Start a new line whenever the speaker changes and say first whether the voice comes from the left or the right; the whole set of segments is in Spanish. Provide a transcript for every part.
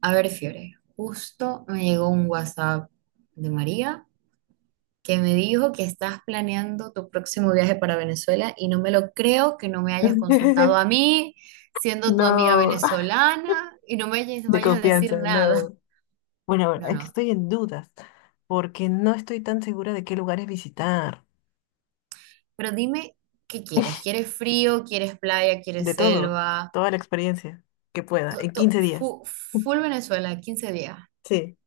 right: A ver, Fiore, justo me llegó un WhatsApp de María que me dijo que estás planeando tu próximo viaje para Venezuela y no me lo creo que no me hayas consultado a mí, siendo tu amiga
left: No,
right: venezolana, y no me hayas-
left: de
right: vayas a decir
left: confianza,
right: nada.
left: no. Bueno, bueno,
right: No,
left: es que
right: no,
left: estoy en dudas, porque no estoy tan segura de qué lugares visitar.
right: pero dime, ¿qué quieres? ¿Quieres frío? ¿Quieres playa?
left: De
right: ¿Quieres
left: todo,
right: selva?
left: toda la experiencia que pueda, en 15 días.
right: Full Venezuela, 15 días.
left: Sí,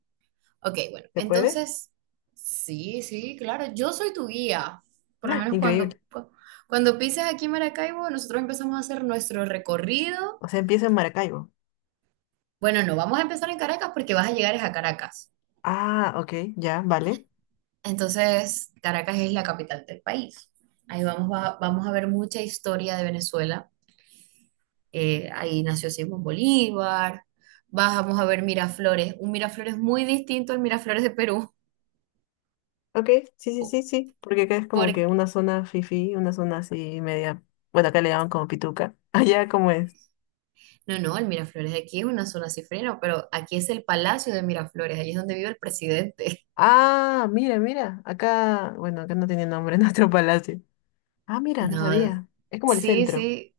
right: Ok, bueno,
left: ¿se puede?
right: entonces, sí, sí, claro, yo soy tu guía. Por lo menos
left: Increíble.
right: cuando pises aquí en Maracaibo, nosotros empezamos a hacer nuestro recorrido.
left: O sea, empiezo en Maracaibo.
right: Bueno, no, vamos a empezar en Caracas porque vas a llegar es a Caracas.
left: Ah, ok, ya, vale.
right: Entonces, Caracas es la capital del país. Ahí vamos a ver mucha historia de Venezuela. Ahí nació Simón Bolívar. Vamos a ver Miraflores, un Miraflores muy distinto al Miraflores de Perú.
left: Ok, sí, sí,
right: po-
left: sí, sí, porque acá es como
right: porque
left: que una zona fifí, una zona así media. Bueno, acá le llaman como pituca. Allá, ¿cómo es?
right: No, no, el Miraflores de aquí es una zona cifrina, pero aquí es el Palacio de Miraflores, allí es donde vive el presidente.
left: Ah, mira, mira, acá, bueno, acá no tiene nombre nuestro palacio. Ah, mira, no
right: No,
left: sabía. Es como el
right: sí,
left: centro.
right: sí,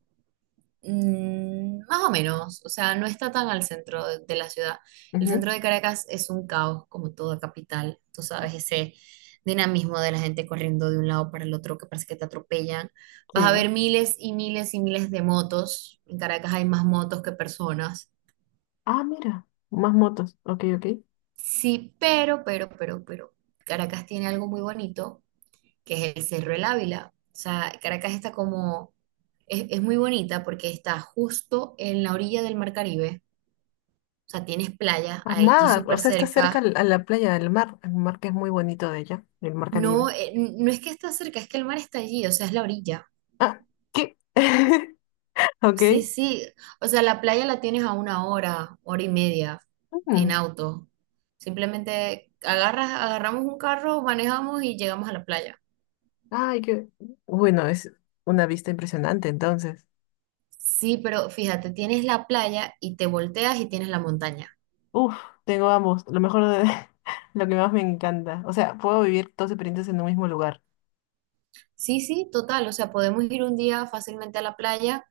right: más o menos, o sea, no está tan al centro de la ciudad. El
left: Ujú,
right: centro de Caracas es un caos, como toda capital, tú sabes, ese dinamismo de la gente corriendo de un lado para el otro que parece que te atropellan. Vas a ver
left: sí.
right: miles y miles y miles de motos. En Caracas hay más motos que personas.
left: Ah, mira. Más motos. Ok, ok.
right: Sí, pero, Caracas tiene algo muy bonito que es el Cerro El Ávila. O sea, Caracas está como, es muy bonita porque está justo en la orilla del Mar Caribe. O sea, tienes playa
left: Ah,
right: allí
left: mar. O
right: súper
left: sea, está cerca
right: cerca.
left: al- a la playa del mar. El mar que es muy bonito de allá. El mar
right: No,
left: Caribe.
right: no es que está cerca, es que el mar está allí, o sea, es la orilla.
left: Ah, ¿qué? Ok.
right: Sí, sí. O sea, la playa la tienes a una hora, hora y media en
left: Mm.
right: auto. Simplemente agarramos un carro, manejamos y llegamos a la playa.
left: Ay, qué. Bueno, es una vista impresionante entonces.
right: Sí, pero fíjate, tienes la playa y te volteas y tienes la montaña.
left: Uf, tengo ambos. Lo mejor de lo que más me encanta. O sea, puedo vivir dos experiencias en un mismo lugar.
right: Sí, sí, total. O sea, podemos ir un día fácilmente a la playa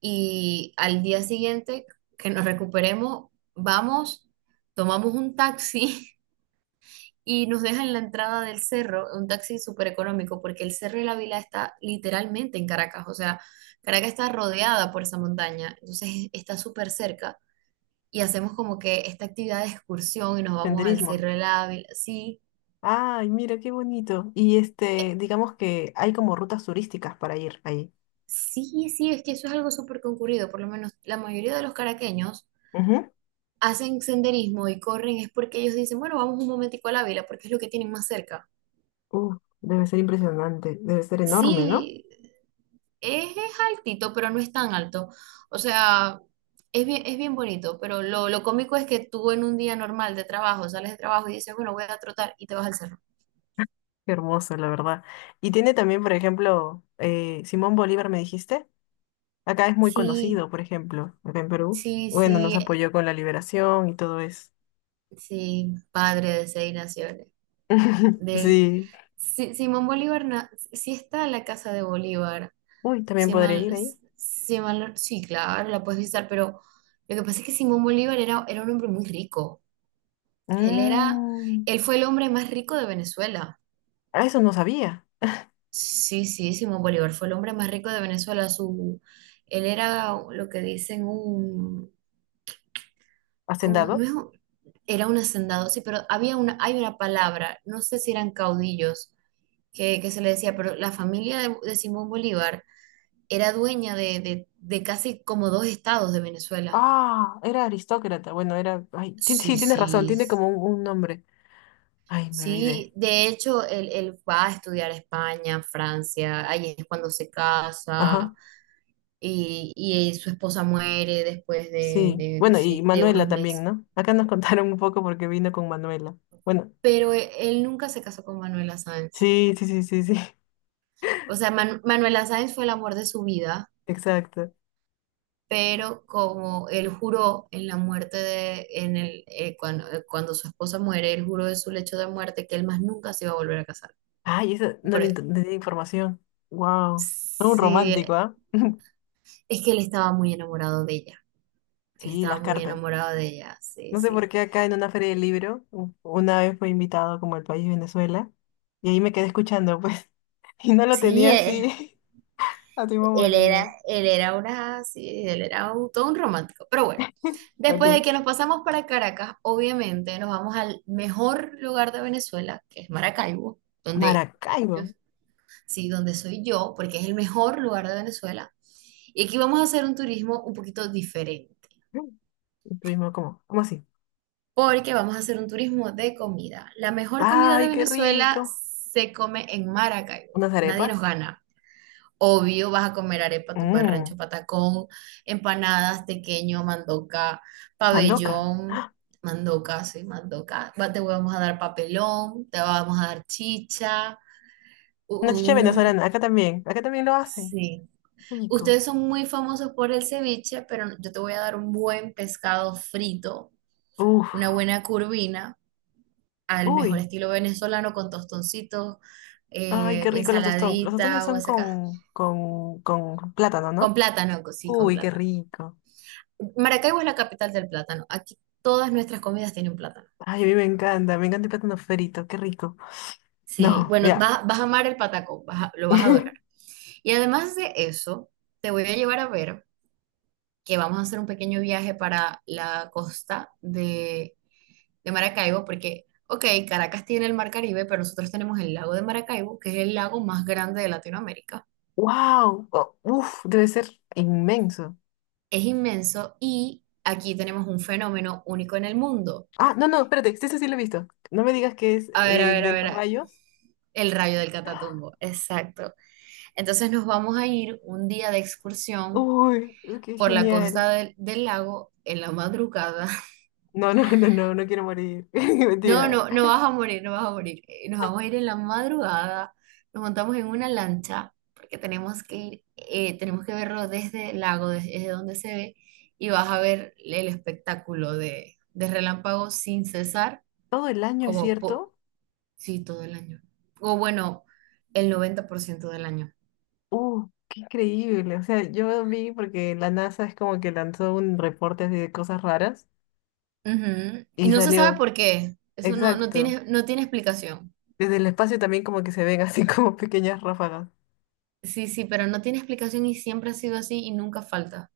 right: y al día siguiente que nos recuperemos, vamos, tomamos un taxi y nos dejan en la entrada del cerro, un taxi súper económico, porque el Cerro de la Vila está literalmente en Caracas. O sea, Caracas está rodeada por esa montaña, entonces está súper cerca y hacemos como que esta actividad de excursión y nos vamos al
left: Senderismo.
right: Cerro de la Vila. Sí,
left: Ay, mira qué bonito. Y este, digamos que hay como rutas turísticas para ir ahí.
right: sí, sí, es que eso es algo súper concurrido. Por lo menos la mayoría de los caraqueños
left: Ujú.
right: hacen senderismo y corren es porque ellos dicen, bueno, vamos un momentico a la vela porque es lo que tienen más cerca.
left: Uf, debe ser impresionante, debe ser enorme, ¿no?
right: Sí, es altito, pero no es tan alto. O sea, es bien bonito, pero lo cómico es que tú en un día normal de trabajo, sales de trabajo y dices, bueno, voy a trotar y te vas al cerro.
left: Qué hermoso, la verdad. Y tiene también, por ejemplo, Simón Bolívar, me dijiste. Acá es muy
right: Sí,
left: conocido, por ejemplo, acá en Perú.
right: sí,
left: Bueno, nos
right: sí,
left: apoyó con la liberación y todo eso.
right: sí, padre de seis naciones. De,
left: Sí.
right: Simón Bolívar, sí está la casa de Bolívar.
left: Uy, también
right: Si
left: podré
right: mal,
left: ir ahí.
right: si mal no- Sí, claro, la puedes visitar, pero lo que pasa es que Simón Bolívar era un hombre muy rico. Él era,
left: Mm,
right: él fue el hombre más rico de Venezuela.
left: ah, eso no sabía.
right: Sí, sí, Simón Bolívar fue el hombre más rico de Venezuela. Él era lo que dicen como, no
left: ¿Hacendado?
right: es un- era un hacendado, sí, pero hay una palabra, no sé si eran caudillos que se le decía, pero la familia de Simón Bolívar era dueña de casi como dos estados de Venezuela.
left: Ah, era aristócrata. Bueno, era. Ay, sí,
right: Sí,
left: tienes razón,
right: sí,
left: tiene como un nombre. Ay, me olvidé.
right: sí. De hecho, él va a estudiar a España, Francia, ahí es cuando se
left: Ajá,
right: casa y su esposa muere después
left: sí.
right: de
left: Bueno, y
right: si- de unos
left: Manuela también,
right: meses.
left: ¿no? Acá nos contaron un poco porque vino con Manuela. Bueno,
right: Pero él nunca se casó con Manuela Sáenz.
left: sí, sí, sí, sí, sí.
right: O sea, Manuela Sáenz fue el amor de su vida,
left: Exacto.
right: pero como él juró en la muerte de, en el, cuando su esposa muere, él juró de su lecho de muerte que él más nunca se iba a volver a casar.
left: Ay, eso no
right: Por- e,
left: no tenía información. Wow. Todo un
right: Sí,
left: romántico, ¿ah?
right: es que él estaba muy enamorado de ella. Él
left: Sí,
right: estaba
left: las
right: muy
left: cartas.
right: enamorado de ella, sí,
left: No sé por
right: sí.
left: qué acá en una feria del libro, una vez fue invitado como el país Venezuela, y ahí me quedé escuchando, pues, y no lo
right: Sí,
left: tenía así a Simón Bolívar.
right: Sí, todo un romántico. Pero bueno, después de
left: Ok.
right: que nos pasamos para Caracas, obviamente nos vamos al mejor lugar de Venezuela, que es Maracaibo,
left: Maracaibo.
right: yo, sí, donde soy yo, porque es el mejor lugar de Venezuela. Y aquí vamos a hacer un turismo un poquito diferente
left: Y estuvimos como, ¿cómo así?
right: porque vamos a hacer un turismo de comida. La mejor comida de
left: ¡Ay, qué
right: Venezuela
left: rico!
right: se come en Maracaibo.
left: Unas
right: Nadie nos
left: arepas.
right: gana. Obvio, vas a comer arepa,
left: Mmm,
right: tumbarrancho, patacón, empanadas, tequeño, mandoca,
left: mandoca.
right: pabellón, mandoca, sí, mandoca. Te vamos a dar papelón, te vamos a dar chicha,
left: Una chicha
right: un.
left: venezolana. Acá también. Acá también lo hacen.
right: Sí.
left: Rico.
right: Ustedes son muy famosos por el ceviche, pero yo te voy a dar un buen pescado frito, una
left: Uf.
right: buena curvina al mejor
left: Uy.
right: estilo venezolano con tostoncitos,
left: Ay, qué rico los tostones. Los tostones
right: ensaladita o
left: son con plátano,
right: con
left: ¿no?
right: plátano, sí, con
left: Uy, qué
right: plátano.
left: rico.
right: Maracaibo es la capital del plátano. Aquí todas nuestras comidas tienen plátano.
left: Ay, a mí me encanta. Me encanta el plátano frito. Qué rico.
right: Sí,
left: No,
right: bueno,
left: ya.
right: vas a amar el patacón, lo vas a adorar. Y además de eso, te voy a llevar a ver que vamos a hacer un pequeño viaje para la costa de Maracaibo, porque, ok, Caracas tiene el Mar Caribe, pero nosotros tenemos el lago de Maracaibo, que es el lago más grande de Latinoamérica.
left: ¡Wow! Uf, debe ser inmenso.
right: Es inmenso y aquí tenemos un fenómeno único en el mundo.
left: Ah, no, no, espérate, sí, ese sí lo he visto. No me digas que es
right: A ver, a
left: el
right: ver, a
left: de
right: ver,
left: los rayos.
right: el rayo del Catatumbo, exacto. Entonces nos vamos a ir un día de excursión
left: Uy, qué
right: por la
left: genial.
right: costa del lago en la madrugada.
left: No, no, no, no, no quiero morir.
right: No,
left: Mentira.
right: no, no vas a morir, no vas a morir. Nos vamos a ir en la madrugada, nos montamos en una lancha porque tenemos que verlo desde el lago, desde donde se ve, y vas a ver el espectáculo de relámpagos sin cesar.
left: Todo el año, ¿es
right: como po-
left: cierto?
right: Sí, todo el año. O bueno, el 90% del año.
left: Qué increíble. O sea, yo vi porque la NASA es como que lanzó un reporte así de cosas raras
right: Ujú. Y
left: y
right: no se sabe
left: salió.
right: por qué. Eso no, no
left: Exacto.
right: tiene, no tiene explicación.
left: Desde el espacio también como que se ven así como pequeñas ráfagas.
right: Sí, sí, pero no tiene explicación y siempre ha sido así y nunca falta.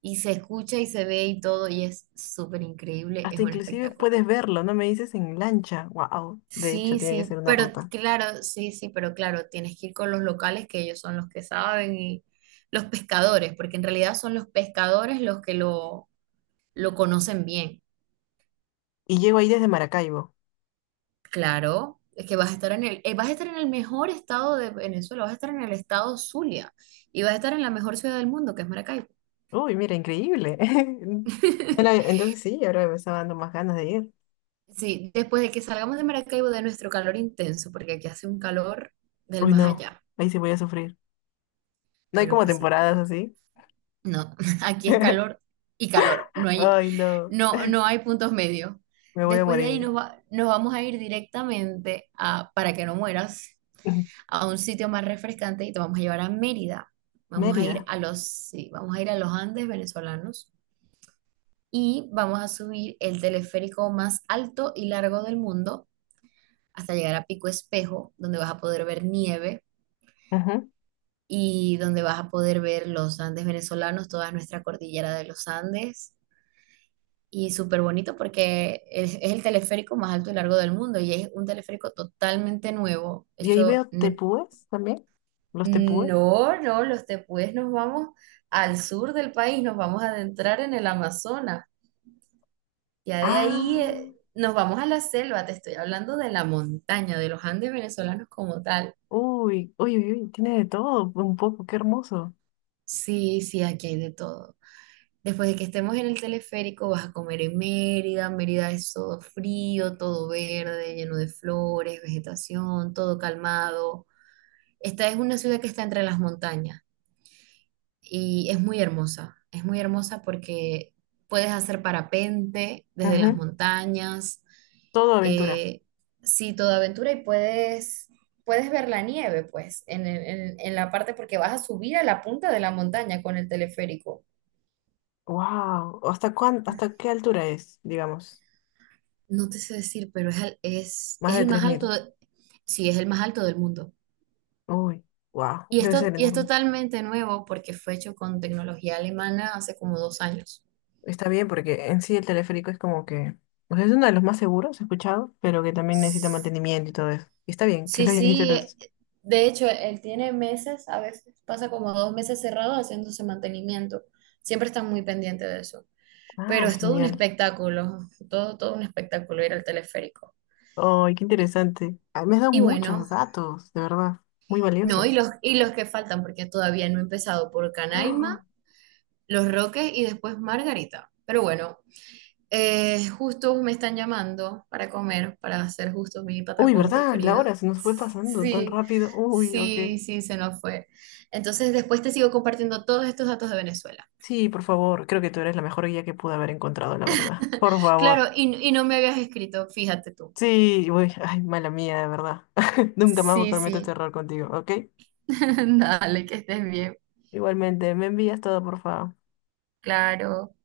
right: Y se escucha y se ve y todo y es súper increíble, es
left: Hasta
right: un
left: inclusive
right: espectáculo.
left: puedes verlo, ¿no me dices? En lancha. Wow. De hecho,
right: Sí,
left: tiene que ser
right: sí,
left: una
right: pero
left: ruta.
right: claro, sí, sí, pero claro, tienes que ir con los locales que ellos son los que saben y los pescadores, porque en realidad son los pescadores los que lo conocen bien.
left: Y llego ahí desde Maracaibo.
right: Claro, es que vas a estar en el mejor estado de Venezuela, vas a estar en el estado Zulia y vas a estar en la mejor ciudad del mundo, que es Maracaibo.
left: Uy, mira, increíble. No la- Entonces sí, ahora me está dando más ganas de ir.
right: Sí, después de que salgamos de Maracaibo de nuestro calor intenso, porque aquí hace un calor del
left: Uy,
right: más
left: no,
right: allá.
left: ahí sí voy a sufrir. No hay
right: Bueno,
left: como
right: pues sí,
left: temporadas
right: pero
left: así.
right: no, aquí es calor y calor,
left: Ay, no,
right: no, no hay puntos medios.
left: me voy a
right: Después de ahí
left: morir.
right: nos vamos a ir directamente a para que no mueras,
left: Ujú.
right: a un sitio más refrescante y te vamos a llevar a Mérida. Vamos a ir
left: Mérida.
right: a los, Sí, vamos a ir a los Andes venezolanos y vamos a subir el teleférico más alto y largo del mundo hasta llegar a Pico Espejo, donde vas a poder ver nieve
left: Ujú.
right: y donde vas a poder ver los Andes venezolanos, toda nuestra cordillera de los Andes. Y súper bonito porque es el teleférico más alto y largo del mundo y es un teleférico totalmente nuevo.
left: Y ahí veo tepúes también. Los tepúes.
right: No, no, los tepuyes nos vamos al sur del país, nos vamos a adentrar en el Amazonas. Ya de ahí
left: Ah,
right: nos vamos a la selva, te estoy hablando de la montaña, de los Andes venezolanos como tal.
left: uy, uy, uy, uy, tiene de todo, un poco, qué hermoso.
right: Sí, sí, aquí hay de todo. Después de que estemos en el teleférico, vas a comer en Mérida. Mérida es todo frío, todo verde, lleno de flores, vegetación, todo calmado. Esta es una ciudad que está entre las montañas, y es muy hermosa. Es muy hermosa porque puedes hacer parapente desde las
left: Ujú.
right: montañas,
left: Todo aventura.
right: eh, sí, toda aventura y puedes ver la nieve, pues, en la parte porque vas a subir a la punta de la montaña con el teleférico.
left: Wow. ¿Hasta qué altura es, digamos?
right: No te sé decir, pero es, al- es,
left: Más
right: es
left: de
right: el
left: tres
right: más alto,
left: mil
right: sí, es el más alto del mundo.
left: Uy, wow,
right: Y
left: debe
right: esto,
left: ser
right: y es
left: enorme.
right: totalmente nuevo porque fue hecho con tecnología alemana hace como 2 años.
left: Está bien porque en sí el teleférico es como que, o sea, es uno de los más seguros, he escuchado, pero que también necesita mantenimiento y todo eso. Y está bien que
right: Sí,
left: lo hayan hecho
right: sí,
left: los...
right: de hecho, él tiene meses, a veces pasa como 2 meses cerrado haciéndose mantenimiento. Siempre están muy pendientes de eso. Pero
left: Ah,
right: es todo un
left: genial.
right: espectáculo, todo un espectáculo ir al teleférico.
left: Ay, qué interesante. Ah, me has dado
right: Y bueno,
left: muchos datos, de verdad, muy
right: no, y
left: valiosos.
right: los, y los que faltan, porque todavía no he empezado por Canaima,
left: ¡Ah!
right: Los Roques y después Margarita. Pero bueno, justo me están llamando para comer, para hacer justo mi
left: Uy,
right: patacón
left: ¿verdad? La
right: preferido.
left: hora se nos fue pasando tan
right: Sí,
left: rápido. Uy, ok.
right: sí, sí, se nos fue. Entonces después te sigo compartiendo todos estos datos de Venezuela.
left: Sí, por favor, creo que tú eres la mejor guía que pude haber encontrado, la verdad. Por favor.
right: Claro, y no me habías escrito, fíjate tú.
left: Sí, uy, ay, mala mía, de verdad. Nunca más voy a
right: Sí,
left: cometer este
right: sí.
left: error contigo, ¿ok?
right: Dale, que estés bien.
left: Igualmente, me envías todo, por favor.
right: Claro.